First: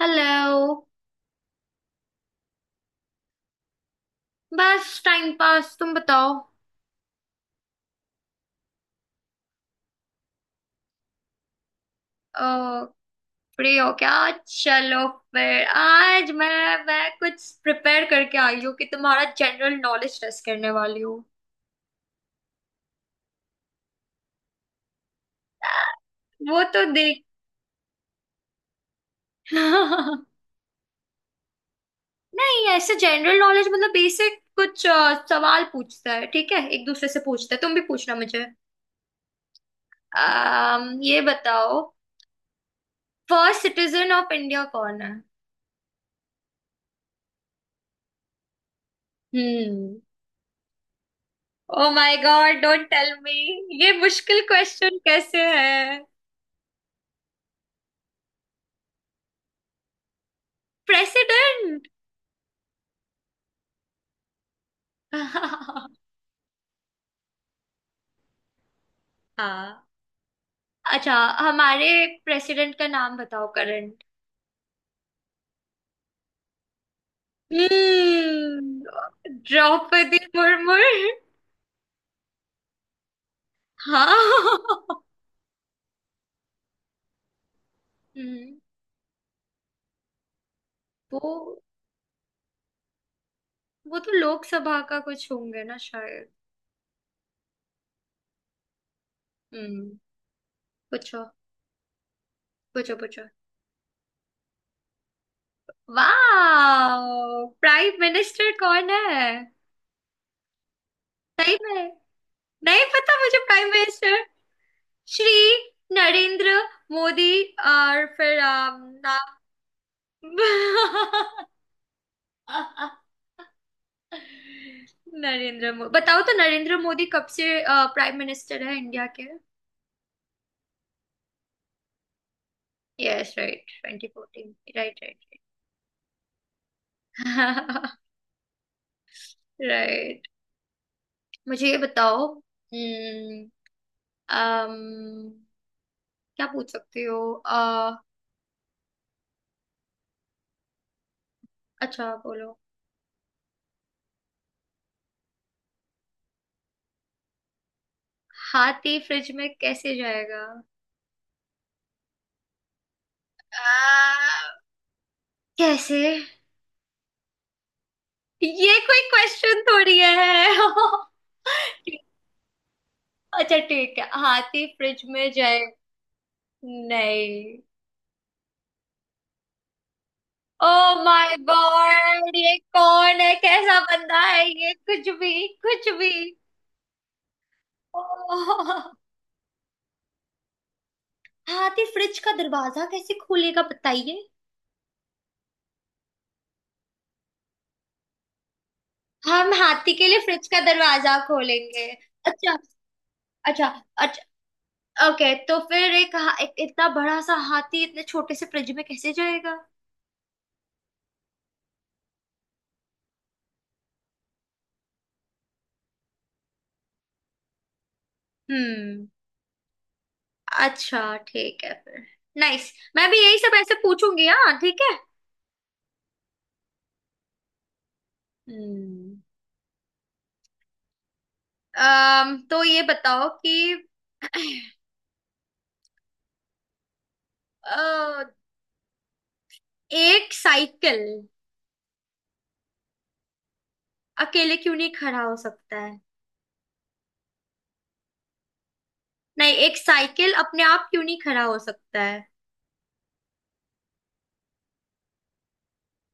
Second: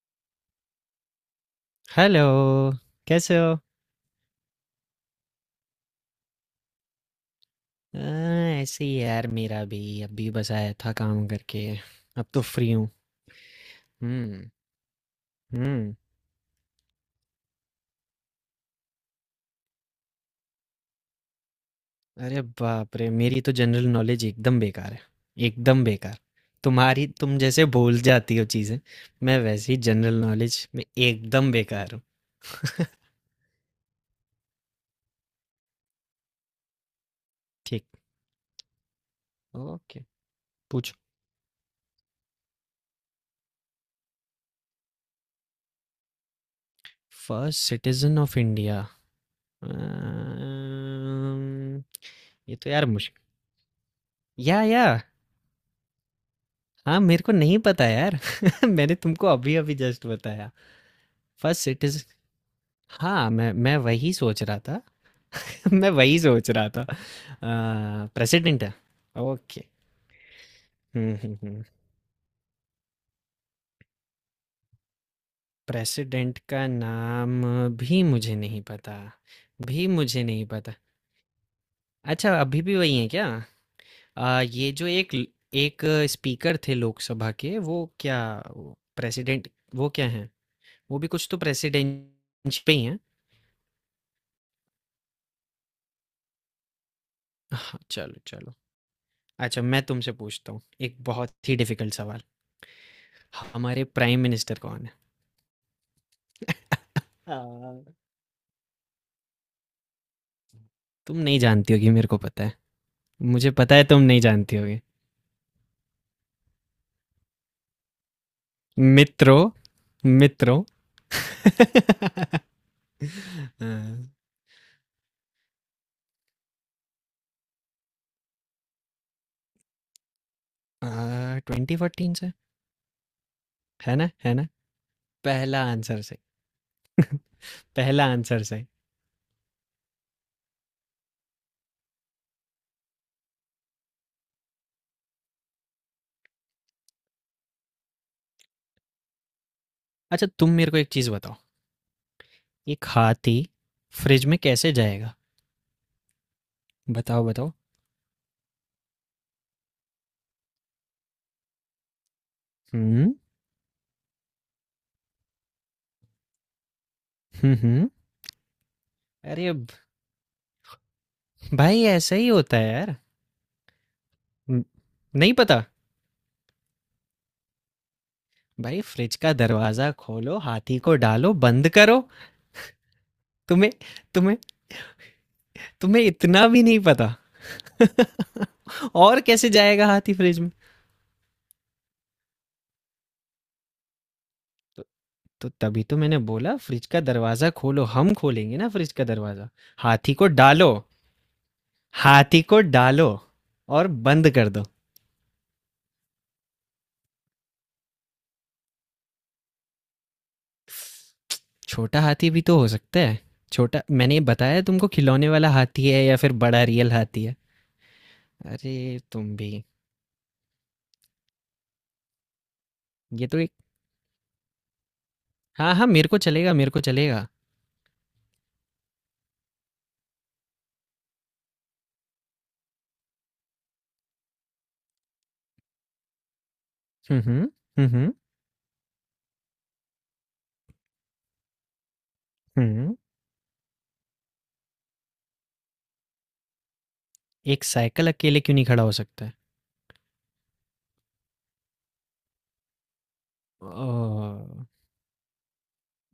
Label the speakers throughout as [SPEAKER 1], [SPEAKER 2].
[SPEAKER 1] Hello.
[SPEAKER 2] Hello. कैसे हो?
[SPEAKER 1] बस टाइम पास, तुम बताओ।
[SPEAKER 2] ऐसे ही यार, मेरा भी अभी बस आया था काम करके। अब तो
[SPEAKER 1] अ,
[SPEAKER 2] फ्री हूँ।
[SPEAKER 1] फ्री हो क्या?
[SPEAKER 2] हम्म,
[SPEAKER 1] चलो, फिर
[SPEAKER 2] हम्म।
[SPEAKER 1] आज मैं कुछ प्रिपेयर करके आई हूँ कि तुम्हारा जनरल नॉलेज टेस्ट करने वाली हूँ।
[SPEAKER 2] अरे बाप रे, मेरी तो जनरल नॉलेज एकदम बेकार है, एकदम बेकार।
[SPEAKER 1] वो तो देख।
[SPEAKER 2] तुम जैसे भूल जाती हो चीज़ें, मैं वैसे ही जनरल नॉलेज में एकदम बेकार हूँ।
[SPEAKER 1] नहीं, ऐसे जनरल नॉलेज मतलब बेसिक कुछ सवाल पूछता है, ठीक है? एक दूसरे से पूछता है, तुम भी
[SPEAKER 2] ठीक।
[SPEAKER 1] पूछना मुझे।
[SPEAKER 2] ओके। पूछो।
[SPEAKER 1] ये बताओ, फर्स्ट सिटीजन ऑफ इंडिया कौन है?
[SPEAKER 2] First citizen of India.
[SPEAKER 1] हम्म। ओ माय
[SPEAKER 2] ये
[SPEAKER 1] गॉड,
[SPEAKER 2] तो
[SPEAKER 1] डोंट
[SPEAKER 2] यार
[SPEAKER 1] टेल
[SPEAKER 2] मुश्किल।
[SPEAKER 1] मी। ये मुश्किल
[SPEAKER 2] या,
[SPEAKER 1] क्वेश्चन कैसे है?
[SPEAKER 2] हाँ, मेरे को नहीं पता यार मैंने तुमको अभी-अभी जस्ट बताया। First
[SPEAKER 1] president.
[SPEAKER 2] सिटीज़ हाँ, मैं वही सोच रहा था। मैं वही सोच रहा था। प्रेसिडेंट है? ओके।
[SPEAKER 1] हाँ। अच्छा,
[SPEAKER 2] हुँ, हुँ, हुँ।
[SPEAKER 1] हमारे प्रेसिडेंट का नाम बताओ, करंट।
[SPEAKER 2] प्रेसिडेंट का नाम भी मुझे नहीं
[SPEAKER 1] हम्म,
[SPEAKER 2] पता, भी
[SPEAKER 1] द्रौपदी
[SPEAKER 2] मुझे नहीं पता।
[SPEAKER 1] मुर्मू।
[SPEAKER 2] अच्छा अभी भी वही है क्या?
[SPEAKER 1] हाँ।
[SPEAKER 2] ये जो एक स्पीकर थे लोकसभा के, वो क्या,
[SPEAKER 1] हम्म।
[SPEAKER 2] प्रेसिडेंट, वो क्या हैं? वो भी कुछ
[SPEAKER 1] वो
[SPEAKER 2] तो प्रेसिडेंट पे ही हैं।
[SPEAKER 1] वो तो लोकसभा का कुछ होंगे ना शायद।
[SPEAKER 2] हाँ, चलो, चलो। अच्छा मैं
[SPEAKER 1] हम्म।
[SPEAKER 2] तुमसे पूछता हूँ एक
[SPEAKER 1] पूछो
[SPEAKER 2] बहुत ही डिफिकल्ट सवाल।
[SPEAKER 1] पूछो पूछो।
[SPEAKER 2] हमारे प्राइम मिनिस्टर कौन है?
[SPEAKER 1] वाह,
[SPEAKER 2] हाँ।
[SPEAKER 1] प्राइम मिनिस्टर कौन है।
[SPEAKER 2] तुम नहीं
[SPEAKER 1] सही
[SPEAKER 2] जानती
[SPEAKER 1] में
[SPEAKER 2] होगी, मेरे को पता है।
[SPEAKER 1] नहीं पता मुझे
[SPEAKER 2] मुझे
[SPEAKER 1] प्राइम
[SPEAKER 2] पता है तुम
[SPEAKER 1] मिनिस्टर।
[SPEAKER 2] नहीं जानती होगी।
[SPEAKER 1] श्री नरेंद्र मोदी, और फिर
[SPEAKER 2] मित्रों, मित्रों।
[SPEAKER 1] नाम। नरेंद्र मोदी। बताओ तो, नरेंद्र मोदी कब से प्राइम मिनिस्टर है इंडिया के?
[SPEAKER 2] 2014 से।
[SPEAKER 1] यस, राइट,
[SPEAKER 2] है
[SPEAKER 1] ट्वेंटी
[SPEAKER 2] ना, है ना?
[SPEAKER 1] फोर्टीन। राइट, राइट,
[SPEAKER 2] पहला आंसर से, पहला आंसर से।
[SPEAKER 1] राइट। मुझे ये बताओ। हम्म, अम, क्या पूछ सकते हो? अ,
[SPEAKER 2] अच्छा तुम मेरे को एक चीज बताओ।
[SPEAKER 1] अच्छा, बोलो।
[SPEAKER 2] एक हाथी फ्रिज में कैसे जाएगा? बताओ, बताओ।
[SPEAKER 1] हाथी फ्रिज में कैसे जाएगा?
[SPEAKER 2] हम्म,
[SPEAKER 1] आ, कैसे?
[SPEAKER 2] हम्म,
[SPEAKER 1] ये कोई
[SPEAKER 2] अरे
[SPEAKER 1] क्वेश्चन थोड़ी है।
[SPEAKER 2] भाई ऐसा ही होता है यार।
[SPEAKER 1] अच्छा ठीक है,
[SPEAKER 2] न-
[SPEAKER 1] हाथी फ्रिज में
[SPEAKER 2] नहीं
[SPEAKER 1] जाए।
[SPEAKER 2] पता।
[SPEAKER 1] नहीं।
[SPEAKER 2] भाई फ्रिज का दरवाजा खोलो,
[SPEAKER 1] ओ
[SPEAKER 2] हाथी को डालो,
[SPEAKER 1] माय
[SPEAKER 2] बंद करो।
[SPEAKER 1] गॉड, ये कौन है,
[SPEAKER 2] तुम्हें
[SPEAKER 1] कैसा बंदा
[SPEAKER 2] तुम्हें
[SPEAKER 1] है ये, कुछ भी कुछ
[SPEAKER 2] तुम्हें
[SPEAKER 1] भी
[SPEAKER 2] इतना भी नहीं पता।
[SPEAKER 1] ओह।
[SPEAKER 2] और कैसे जाएगा हाथी फ्रिज में?
[SPEAKER 1] हाथी फ्रिज का दरवाजा कैसे खोलेगा बताइए।
[SPEAKER 2] तो, तो तभी तो मैंने बोला फ्रिज का दरवाजा खोलो, हम खोलेंगे ना फ्रिज का दरवाजा।
[SPEAKER 1] हम हाथी के
[SPEAKER 2] हाथी
[SPEAKER 1] लिए
[SPEAKER 2] को
[SPEAKER 1] फ्रिज का
[SPEAKER 2] डालो,
[SPEAKER 1] दरवाजा खोलेंगे?
[SPEAKER 2] हाथी
[SPEAKER 1] अच्छा,
[SPEAKER 2] को डालो,
[SPEAKER 1] अच्छा,
[SPEAKER 2] और बंद
[SPEAKER 1] अच्छा।
[SPEAKER 2] कर दो।
[SPEAKER 1] ओके, तो फिर एक, एक इतना बड़ा सा हाथी इतने छोटे से फ्रिज में कैसे जाएगा?
[SPEAKER 2] छोटा हाथी भी तो हो सकता है। छोटा, मैंने बताया तुमको, खिलौने वाला हाथी है या फिर बड़ा रियल हाथी है। अरे,
[SPEAKER 1] हम्म।
[SPEAKER 2] तुम भी।
[SPEAKER 1] अच्छा ठीक है फिर। नाइस, मैं भी
[SPEAKER 2] ये
[SPEAKER 1] यही
[SPEAKER 2] तो एक,
[SPEAKER 1] सब ऐसे पूछूंगी, हाँ ठीक है।
[SPEAKER 2] हाँ हाँ, मेरे को चलेगा, मेरे को चलेगा।
[SPEAKER 1] हम्म। तो ये बताओ कि
[SPEAKER 2] हम्म, हम्म, हम्म,
[SPEAKER 1] अ, एक साइकिल
[SPEAKER 2] हम्म।
[SPEAKER 1] अकेले क्यों नहीं खड़ा हो सकता है?
[SPEAKER 2] एक साइकिल अकेले क्यों नहीं खड़ा हो सकता है?
[SPEAKER 1] नहीं, एक साइकिल अपने आप क्यों नहीं खड़ा हो सकता है?
[SPEAKER 2] अ,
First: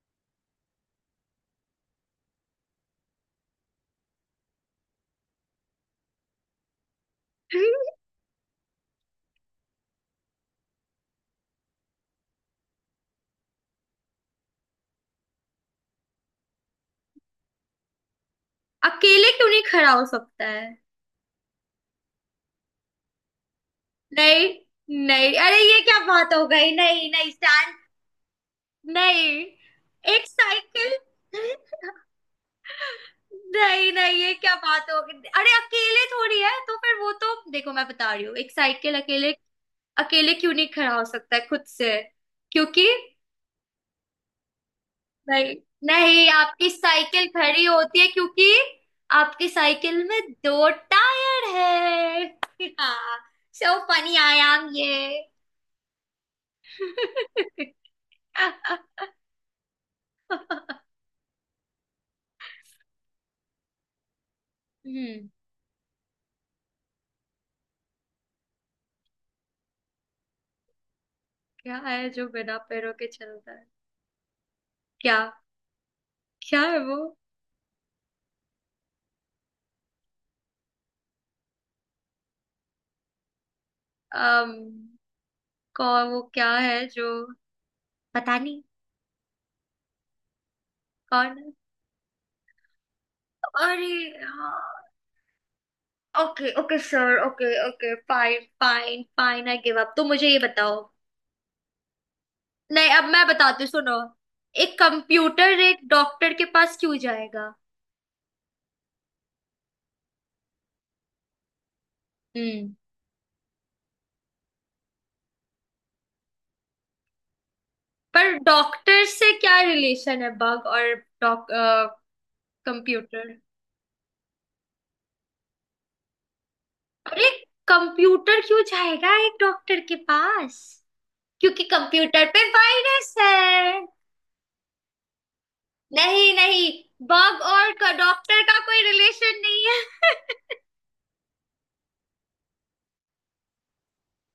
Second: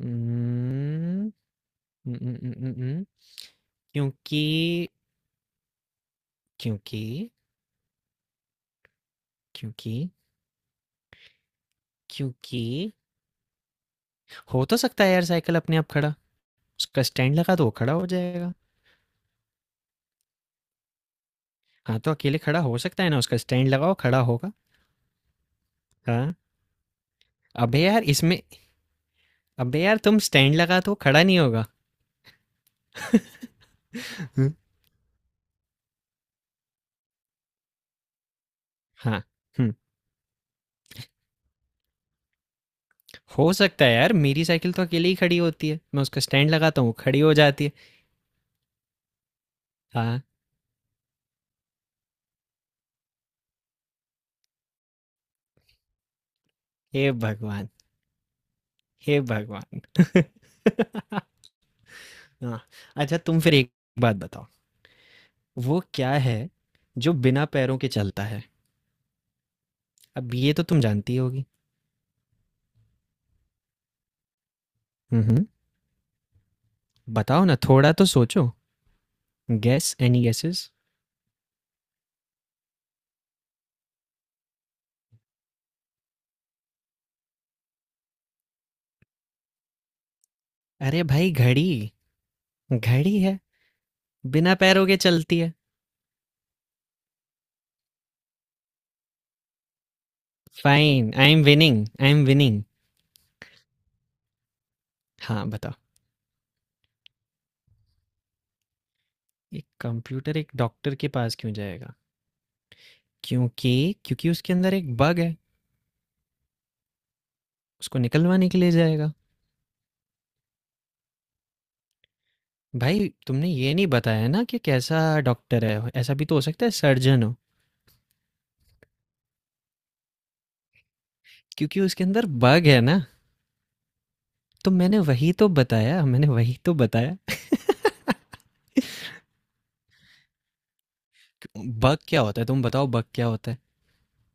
[SPEAKER 2] उम्म, उम, उम, उम, उम, उम, क्योंकि क्योंकि क्योंकि क्योंकि हो तो सकता है यार साइकिल अपने आप खड़ा। उसका स्टैंड लगा तो वो खड़ा हो जाएगा।
[SPEAKER 1] अकेले क्यों नहीं खड़ा हो सकता है?
[SPEAKER 2] हाँ, तो अकेले खड़ा हो सकता है ना, उसका स्टैंड लगाओ खड़ा
[SPEAKER 1] नहीं,
[SPEAKER 2] होगा।
[SPEAKER 1] नहीं, अरे ये क्या
[SPEAKER 2] हाँ,
[SPEAKER 1] बात हो गई, नहीं नहीं स्टैंड।
[SPEAKER 2] अबे यार इसमें
[SPEAKER 1] नहीं,
[SPEAKER 2] अबे यार तुम
[SPEAKER 1] एक
[SPEAKER 2] स्टैंड लगा तो वो खड़ा
[SPEAKER 1] साइकिल।
[SPEAKER 2] नहीं होगा।
[SPEAKER 1] नहीं नहीं ये क्या
[SPEAKER 2] हुँ,
[SPEAKER 1] बात हो गई, अरे अकेले थोड़ी है तो फिर वो, तो देखो, मैं बता रही हूँ, एक साइकिल
[SPEAKER 2] हाँ,
[SPEAKER 1] अकेले
[SPEAKER 2] हुँ,
[SPEAKER 1] अकेले क्यों नहीं खड़ा हो सकता है खुद से? क्योंकि,
[SPEAKER 2] हो सकता है यार, मेरी साइकिल तो अकेले ही खड़ी
[SPEAKER 1] नहीं
[SPEAKER 2] होती है। मैं उसका
[SPEAKER 1] नहीं,
[SPEAKER 2] स्टैंड
[SPEAKER 1] आपकी
[SPEAKER 2] लगाता हूँ, वो खड़ी
[SPEAKER 1] साइकिल
[SPEAKER 2] हो
[SPEAKER 1] खड़ी
[SPEAKER 2] जाती है।
[SPEAKER 1] होती है क्योंकि आपकी साइकिल में
[SPEAKER 2] हाँ,
[SPEAKER 1] दो टायर है, हाँ। सो फनी, आई एम ये।
[SPEAKER 2] हे भगवान! हे भगवान! हाँ, अच्छा तुम फिर एक बात बताओ।
[SPEAKER 1] हम्म।
[SPEAKER 2] वो क्या है जो बिना पैरों के चलता है? अब ये तो तुम जानती होगी।
[SPEAKER 1] क्या है जो बिना पैरों के चलता है? क्या?
[SPEAKER 2] हम्म।
[SPEAKER 1] क्या है वो?
[SPEAKER 2] बताओ ना, थोड़ा तो सोचो। Gas, any gases?
[SPEAKER 1] अम कौ वो क्या है जो, पता नहीं
[SPEAKER 2] अरे भाई,
[SPEAKER 1] कौन है?
[SPEAKER 2] घड़ी। घड़ी है,
[SPEAKER 1] अरे, हाँ।
[SPEAKER 2] बिना पैरों के चलती है।
[SPEAKER 1] Okay okay sir, okay okay, fine fine fine, I give up. तो मुझे ये बताओ,
[SPEAKER 2] fine, I am winning, I am winning.
[SPEAKER 1] नहीं, अब मैं बताती हूँ, सुनो। एक
[SPEAKER 2] हाँ
[SPEAKER 1] कंप्यूटर
[SPEAKER 2] बताओ।
[SPEAKER 1] एक डॉक्टर के पास क्यों जाएगा?
[SPEAKER 2] एक कंप्यूटर एक डॉक्टर के पास क्यों जाएगा?
[SPEAKER 1] हम्म।
[SPEAKER 2] क्योंकि क्योंकि उसके अंदर एक बग है, उसको
[SPEAKER 1] पर
[SPEAKER 2] निकलवाने के लिए
[SPEAKER 1] डॉक्टर
[SPEAKER 2] जाएगा।
[SPEAKER 1] से क्या रिलेशन है बग और डॉक
[SPEAKER 2] भाई,
[SPEAKER 1] कंप्यूटर?
[SPEAKER 2] तुमने ये नहीं बताया ना कि कैसा डॉक्टर है, ऐसा भी तो हो सकता है सर्जन
[SPEAKER 1] अरे,
[SPEAKER 2] हो।
[SPEAKER 1] कंप्यूटर क्यों जाएगा एक डॉक्टर के पास? क्योंकि
[SPEAKER 2] क्योंकि उसके
[SPEAKER 1] कंप्यूटर
[SPEAKER 2] अंदर
[SPEAKER 1] पे
[SPEAKER 2] बग है ना,
[SPEAKER 1] वायरस है।
[SPEAKER 2] तो मैंने वही तो बताया, मैंने
[SPEAKER 1] नहीं
[SPEAKER 2] वही
[SPEAKER 1] नहीं
[SPEAKER 2] तो बताया।
[SPEAKER 1] बग और डॉक्टर का कोई रिलेशन नहीं।
[SPEAKER 2] बग क्या होता है, तुम बताओ बग क्या होता है?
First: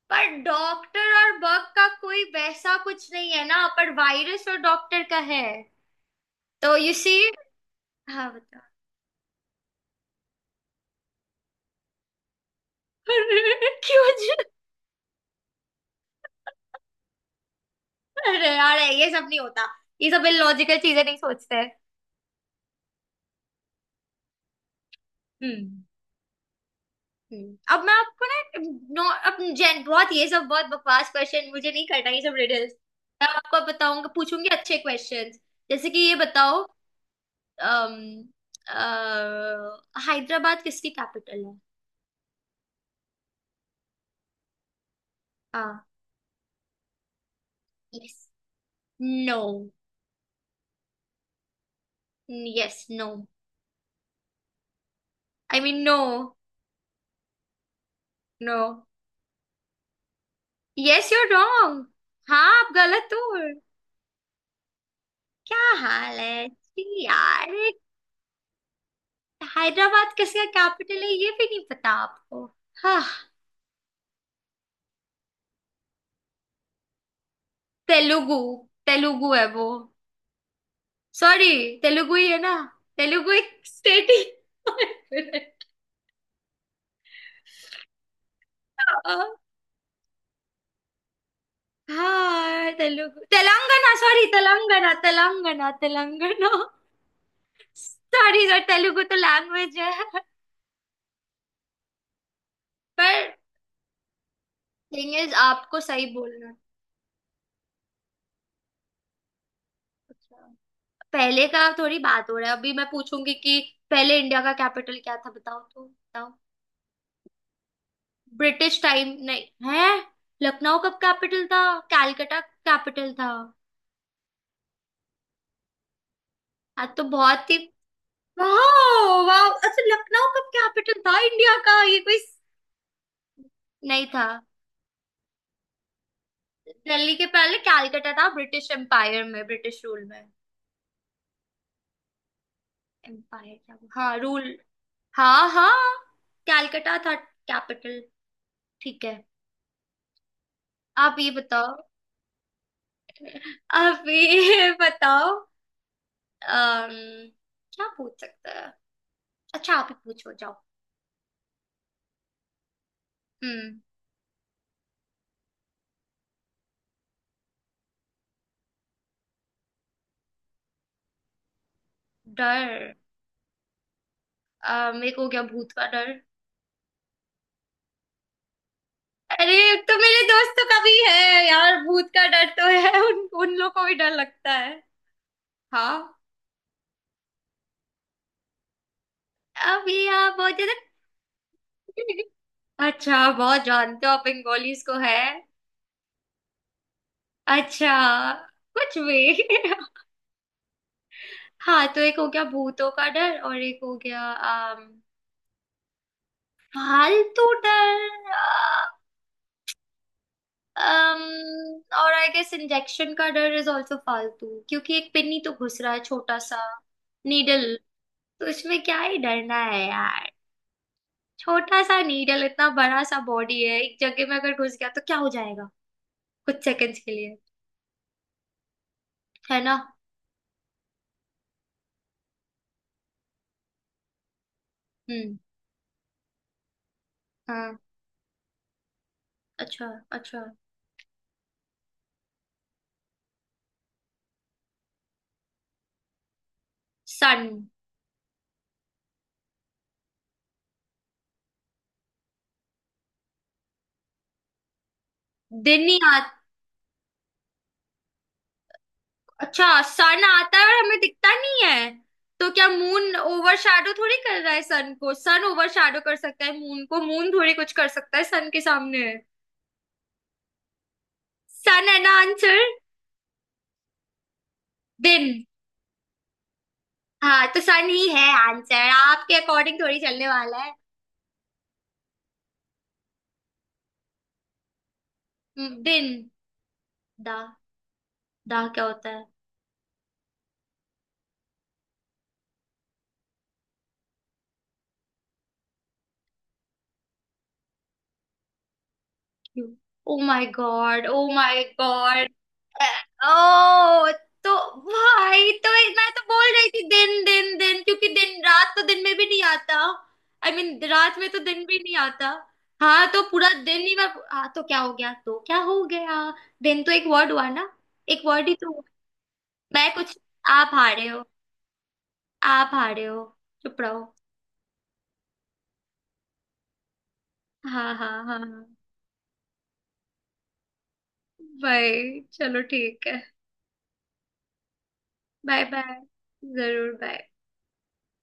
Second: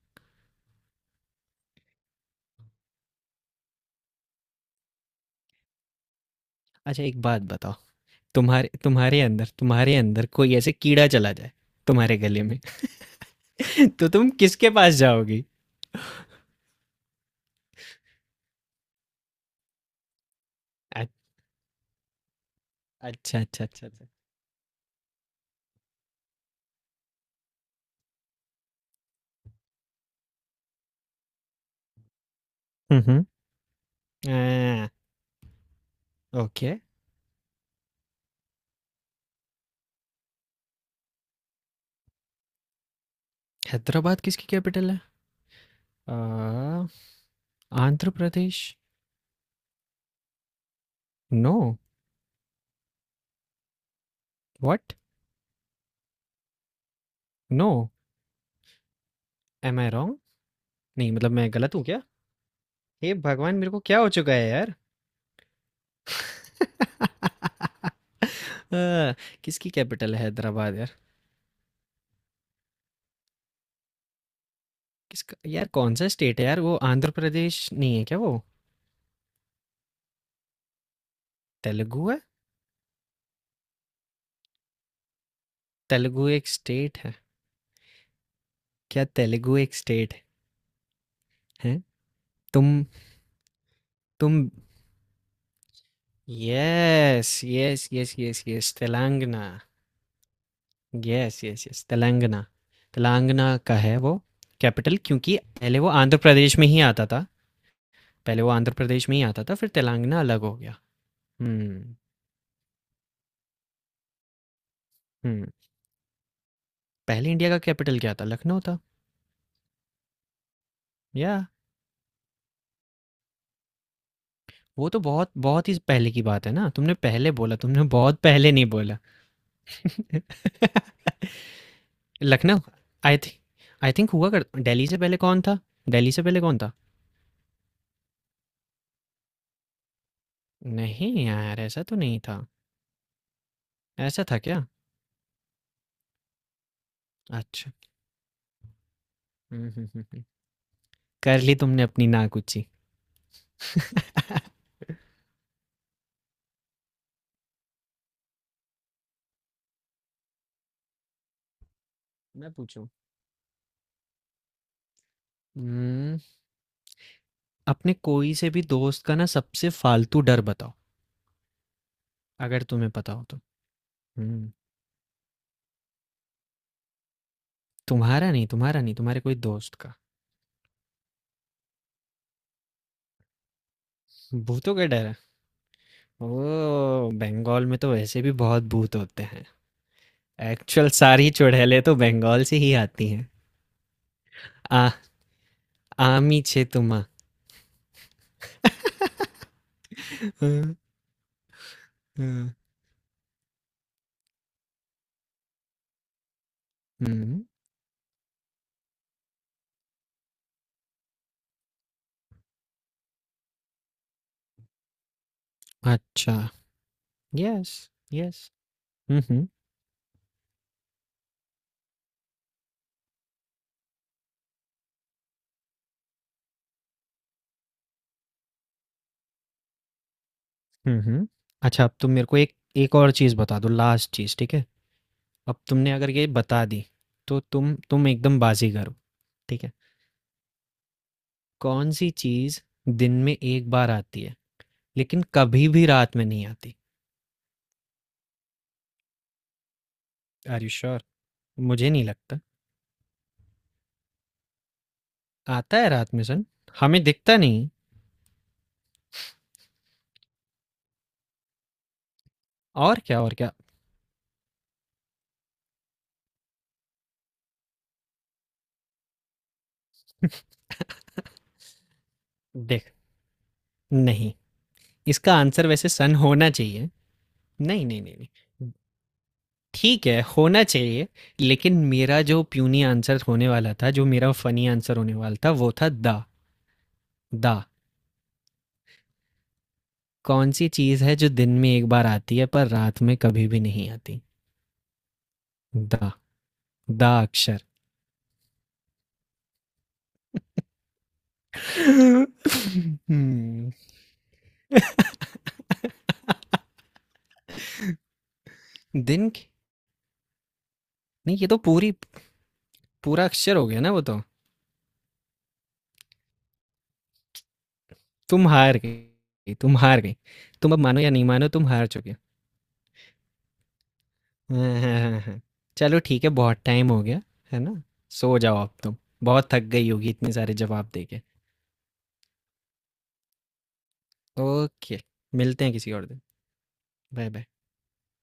[SPEAKER 1] पर डॉक्टर और बग का कोई वैसा कुछ नहीं है ना, पर वायरस और डॉक्टर का है। तो यू
[SPEAKER 2] अच्छा
[SPEAKER 1] सी।
[SPEAKER 2] एक बात बताओ।
[SPEAKER 1] हाँ, बताओ।
[SPEAKER 2] तुम्हारे तुम्हारे अंदर कोई ऐसे कीड़ा चला जाए, तुम्हारे गले में
[SPEAKER 1] अरे,
[SPEAKER 2] तो
[SPEAKER 1] क्यों
[SPEAKER 2] तुम
[SPEAKER 1] जी?
[SPEAKER 2] किसके पास जाओगी?
[SPEAKER 1] अरे यार, ये सब नहीं होता, ये सब इलॉजिकल चीजें
[SPEAKER 2] अ-
[SPEAKER 1] नहीं सोचते।
[SPEAKER 2] अच्छा, अच्छा, अच्छा, अच्छा।
[SPEAKER 1] हम्म। हम्म। अब मैं आपको ना, नो, अब जेन बहुत ये सब बहुत बकवास क्वेश्चन, मुझे नहीं करना ये सब रिडल्स।
[SPEAKER 2] हम्म।
[SPEAKER 1] मैं आपको बताऊंगा, पूछूंगी अच्छे
[SPEAKER 2] आ,
[SPEAKER 1] क्वेश्चंस, जैसे कि ये बताओ।
[SPEAKER 2] ओके।
[SPEAKER 1] अम, हैदराबाद किसकी कैपिटल है?
[SPEAKER 2] हैदराबाद किसकी कैपिटल है?
[SPEAKER 1] हाँ।
[SPEAKER 2] आ, Andhra
[SPEAKER 1] yes.
[SPEAKER 2] Pradesh.
[SPEAKER 1] No.
[SPEAKER 2] No.
[SPEAKER 1] Yes no.
[SPEAKER 2] What?
[SPEAKER 1] I mean no.
[SPEAKER 2] No.
[SPEAKER 1] No.
[SPEAKER 2] Am I wrong?
[SPEAKER 1] Yes
[SPEAKER 2] नहीं,
[SPEAKER 1] यू आर
[SPEAKER 2] मतलब मैं गलत हूँ
[SPEAKER 1] रॉन्ग।
[SPEAKER 2] क्या?
[SPEAKER 1] हाँ, आप गलत
[SPEAKER 2] हे
[SPEAKER 1] हो।
[SPEAKER 2] भगवान, मेरे को क्या हो चुका है यार!
[SPEAKER 1] क्या हाल है जी यार।
[SPEAKER 2] आ, किसकी
[SPEAKER 1] हैदराबाद
[SPEAKER 2] कैपिटल है
[SPEAKER 1] किसका
[SPEAKER 2] हैदराबाद यार?
[SPEAKER 1] कैपिटल है ये भी नहीं पता आपको? हाँ।
[SPEAKER 2] किसका यार, कौन सा स्टेट है यार, वो आंध्र प्रदेश नहीं है क्या वो?
[SPEAKER 1] तेलुगु, तेलुगु है वो। सॉरी,
[SPEAKER 2] तेलुगु
[SPEAKER 1] तेलुगु
[SPEAKER 2] है?
[SPEAKER 1] ही है ना? तेलुगु एक स्टेट ही।
[SPEAKER 2] तेलुगु एक स्टेट है? क्या तेलुगु एक स्टेट है? हैं?
[SPEAKER 1] हाँ,
[SPEAKER 2] तुम
[SPEAKER 1] तेलुगु, तेलंगाना, सॉरी,
[SPEAKER 2] तुम
[SPEAKER 1] Telangana Telangana Telangana.
[SPEAKER 2] Yes, yes, yes, yes,
[SPEAKER 1] sorry sir,
[SPEAKER 2] yes,
[SPEAKER 1] Telugu तो
[SPEAKER 2] तेलंगाना।
[SPEAKER 1] लैंग्वेज है।
[SPEAKER 2] Yes, yes, yes, Telangana.
[SPEAKER 1] पर
[SPEAKER 2] तेलंगाना का है वो कैपिटल,
[SPEAKER 1] थिंग इज,
[SPEAKER 2] क्योंकि
[SPEAKER 1] आपको
[SPEAKER 2] पहले वो
[SPEAKER 1] सही
[SPEAKER 2] आंध्र
[SPEAKER 1] बोलना है।
[SPEAKER 2] प्रदेश में ही आता था। पहले वो आंध्र प्रदेश में ही आता था, फिर तेलंगाना
[SPEAKER 1] अच्छा,
[SPEAKER 2] अलग हो गया।
[SPEAKER 1] पहले का
[SPEAKER 2] हम्म,
[SPEAKER 1] थोड़ी बात हो रहा है, अभी मैं पूछूंगी कि पहले इंडिया का कैपिटल क्या था,
[SPEAKER 2] हम्म।
[SPEAKER 1] बताओ तो, बताओ।
[SPEAKER 2] पहले इंडिया का कैपिटल क्या था? लखनऊ
[SPEAKER 1] ब्रिटिश
[SPEAKER 2] था।
[SPEAKER 1] टाइम, नहीं है। लखनऊ कब कैपिटल
[SPEAKER 2] याह!
[SPEAKER 1] था? कैलकटा कैपिटल था।
[SPEAKER 2] वो तो बहुत बहुत ही पहले की बात है ना?
[SPEAKER 1] आज
[SPEAKER 2] तुमने
[SPEAKER 1] तो
[SPEAKER 2] पहले
[SPEAKER 1] बहुत
[SPEAKER 2] बोला,
[SPEAKER 1] ही,
[SPEAKER 2] तुमने बहुत
[SPEAKER 1] वाह,
[SPEAKER 2] पहले नहीं बोला।
[SPEAKER 1] वाह। अच्छा, लखनऊ कब कैपिटल था इंडिया का, ये कोई
[SPEAKER 2] लखनऊ। आई थि आई
[SPEAKER 1] नहीं
[SPEAKER 2] थिंक
[SPEAKER 1] था।
[SPEAKER 2] हुआ कर दिल्ली से पहले कौन था? दिल्ली से पहले कौन था?
[SPEAKER 1] दिल्ली के पहले कैलकटा था, ब्रिटिश एम्पायर में, ब्रिटिश रूल में।
[SPEAKER 2] नहीं यार, ऐसा तो नहीं था।
[SPEAKER 1] एम्पायर क्या, हाँ
[SPEAKER 2] ऐसा था
[SPEAKER 1] रूल।
[SPEAKER 2] क्या?
[SPEAKER 1] हाँ हाँ, कैलकटा था
[SPEAKER 2] अच्छा।
[SPEAKER 1] कैपिटल। ठीक है।
[SPEAKER 2] हुँ, हुँ, हुँ, हुँ।
[SPEAKER 1] आप ये
[SPEAKER 2] कर ली
[SPEAKER 1] बताओ।
[SPEAKER 2] तुमने अपनी नाकुच्ची।
[SPEAKER 1] आप ये बताओ। अम क्या पूछ सकते हैं? अच्छा, आप ही पूछो, जाओ।
[SPEAKER 2] मैं पूछूँ?
[SPEAKER 1] हम्म।
[SPEAKER 2] उम, अपने कोई से भी दोस्त का ना सबसे फालतू डर बताओ, अगर तुम्हें
[SPEAKER 1] डर।
[SPEAKER 2] पता हो तो। हुँ,
[SPEAKER 1] मेरे को हो गया भूत का डर।
[SPEAKER 2] तुम्हारा नहीं, तुम्हारा नहीं, तुम्हारे कोई
[SPEAKER 1] अरे,
[SPEAKER 2] दोस्त का।
[SPEAKER 1] तो मेरे दोस्तों का भी है यार भूत का डर तो है, उन उन लोग को भी डर लगता है।
[SPEAKER 2] भूतों का डर है।
[SPEAKER 1] हाँ।
[SPEAKER 2] ओ, बंगाल में तो वैसे भी बहुत भूत होते हैं।
[SPEAKER 1] अब ये आप बहुत ज्यादा।
[SPEAKER 2] एक्चुअल सारी चुड़ैलें तो बंगाल से ही आती
[SPEAKER 1] अच्छा,
[SPEAKER 2] हैं।
[SPEAKER 1] बहुत जानते हो आप बंगालीज
[SPEAKER 2] आ
[SPEAKER 1] को है।
[SPEAKER 2] आमी छे तुमा।
[SPEAKER 1] अच्छा, कुछ भी।
[SPEAKER 2] हम्म,
[SPEAKER 1] हाँ, तो एक हो गया
[SPEAKER 2] हम्म,
[SPEAKER 1] भूतों का डर, और एक हो गया
[SPEAKER 2] हम्म।
[SPEAKER 1] फालतू डर। um, और आई गेस इंजेक्शन का डर इज ऑल्सो फालतू, क्योंकि एक पिन ही तो घुस रहा है,
[SPEAKER 2] अच्छा।
[SPEAKER 1] छोटा सा
[SPEAKER 2] यस,
[SPEAKER 1] नीडल। तो
[SPEAKER 2] यस।
[SPEAKER 1] इसमें क्या ही
[SPEAKER 2] हम्म, हम्म,
[SPEAKER 1] डरना है यार। छोटा सा नीडल, इतना बड़ा सा बॉडी है, एक जगह में अगर घुस गया तो क्या हो जाएगा, कुछ सेकंड्स के लिए, है ना?
[SPEAKER 2] हम्म, हम्म। अच्छा, अब तुम मेरे को एक एक और चीज़ बता दो, लास्ट चीज़, ठीक है?
[SPEAKER 1] हम्म।
[SPEAKER 2] अब तुमने अगर ये बता दी तो तुम
[SPEAKER 1] हाँ।
[SPEAKER 2] तुम एकदम बाजीगर हो। ठीक है।
[SPEAKER 1] अच्छा, अच्छा।
[SPEAKER 2] कौन सी चीज़ दिन में एक बार आती है लेकिन कभी भी रात में नहीं आती?
[SPEAKER 1] सन।
[SPEAKER 2] Are you sure? मुझे नहीं लगता। आता
[SPEAKER 1] दिन
[SPEAKER 2] है
[SPEAKER 1] ही
[SPEAKER 2] रात
[SPEAKER 1] आ।
[SPEAKER 2] में सन, हमें दिखता नहीं।
[SPEAKER 1] अच्छा, सन आता है और हमें दिखता नहीं है? तो क्या
[SPEAKER 2] और
[SPEAKER 1] मून
[SPEAKER 2] क्या, और क्या?
[SPEAKER 1] ओवरशैडो थोड़ी कर रहा है सन को, सन ओवरशैडो कर सकता है मून को, मून थोड़ी कुछ कर सकता है सन के सामने। सन है ना आंसर?
[SPEAKER 2] देख, नहीं, इसका
[SPEAKER 1] दिन।
[SPEAKER 2] आंसर वैसे सन होना चाहिए।
[SPEAKER 1] हाँ तो
[SPEAKER 2] नहीं,
[SPEAKER 1] सन
[SPEAKER 2] नहीं,
[SPEAKER 1] ही
[SPEAKER 2] नहीं,
[SPEAKER 1] है।
[SPEAKER 2] नहीं।
[SPEAKER 1] आंसर आपके अकॉर्डिंग थोड़ी
[SPEAKER 2] ठीक है,
[SPEAKER 1] चलने वाला
[SPEAKER 2] होना
[SPEAKER 1] है।
[SPEAKER 2] चाहिए। लेकिन मेरा जो प्यूनी आंसर होने वाला था जो मेरा फनी आंसर होने वाला था वो था दा।
[SPEAKER 1] दिन। दा।
[SPEAKER 2] दा।
[SPEAKER 1] दा क्या होता है?
[SPEAKER 2] कौन सी चीज़ है जो दिन में एक बार आती है पर रात में कभी भी नहीं आती? दा, दा अक्षर।
[SPEAKER 1] Oh my god, oh my God.
[SPEAKER 2] हम्म,
[SPEAKER 1] ओ, तो, भाई तो मैं तो बोल रही थी दिन दिन दिन क्योंकि दिन रात तो दिन में भी
[SPEAKER 2] दिन
[SPEAKER 1] नहीं
[SPEAKER 2] के-
[SPEAKER 1] आता। आई I मीन mean, रात में
[SPEAKER 2] नहीं,
[SPEAKER 1] तो
[SPEAKER 2] ये तो
[SPEAKER 1] दिन भी
[SPEAKER 2] पूरी,
[SPEAKER 1] नहीं आता। हाँ तो
[SPEAKER 2] पूरा
[SPEAKER 1] पूरा
[SPEAKER 2] अक्षर हो गया
[SPEAKER 1] दिन
[SPEAKER 2] ना
[SPEAKER 1] ही,
[SPEAKER 2] वो
[SPEAKER 1] मैं,
[SPEAKER 2] तो।
[SPEAKER 1] हाँ तो क्या हो गया, तो क्या हो गया? दिन तो एक वर्ड हुआ ना, एक
[SPEAKER 2] तुम
[SPEAKER 1] वर्ड ही तो
[SPEAKER 2] हार
[SPEAKER 1] हुआ।
[SPEAKER 2] गई, तुम
[SPEAKER 1] मैं
[SPEAKER 2] हार गई।
[SPEAKER 1] कुछ, आप
[SPEAKER 2] तुम अब मानो
[SPEAKER 1] हारे
[SPEAKER 2] या
[SPEAKER 1] हो,
[SPEAKER 2] नहीं मानो, तुम हार चुके हो।
[SPEAKER 1] आप हारे हो, चुप रहो।
[SPEAKER 2] हाँ, हाँ, हाँ, हाँ। चलो ठीक है, बहुत टाइम हो गया है ना।
[SPEAKER 1] हाँ हाँ
[SPEAKER 2] सो
[SPEAKER 1] हाँ
[SPEAKER 2] जाओ अब
[SPEAKER 1] हाँ।
[SPEAKER 2] तुम, बहुत थक गई होगी इतने सारे जवाब दे के।
[SPEAKER 1] भाई चलो ठीक है।
[SPEAKER 2] ओके,
[SPEAKER 1] बाय
[SPEAKER 2] मिलते हैं किसी
[SPEAKER 1] बाय।
[SPEAKER 2] और दिन।
[SPEAKER 1] जरूर, बाय।
[SPEAKER 2] Bye, bye.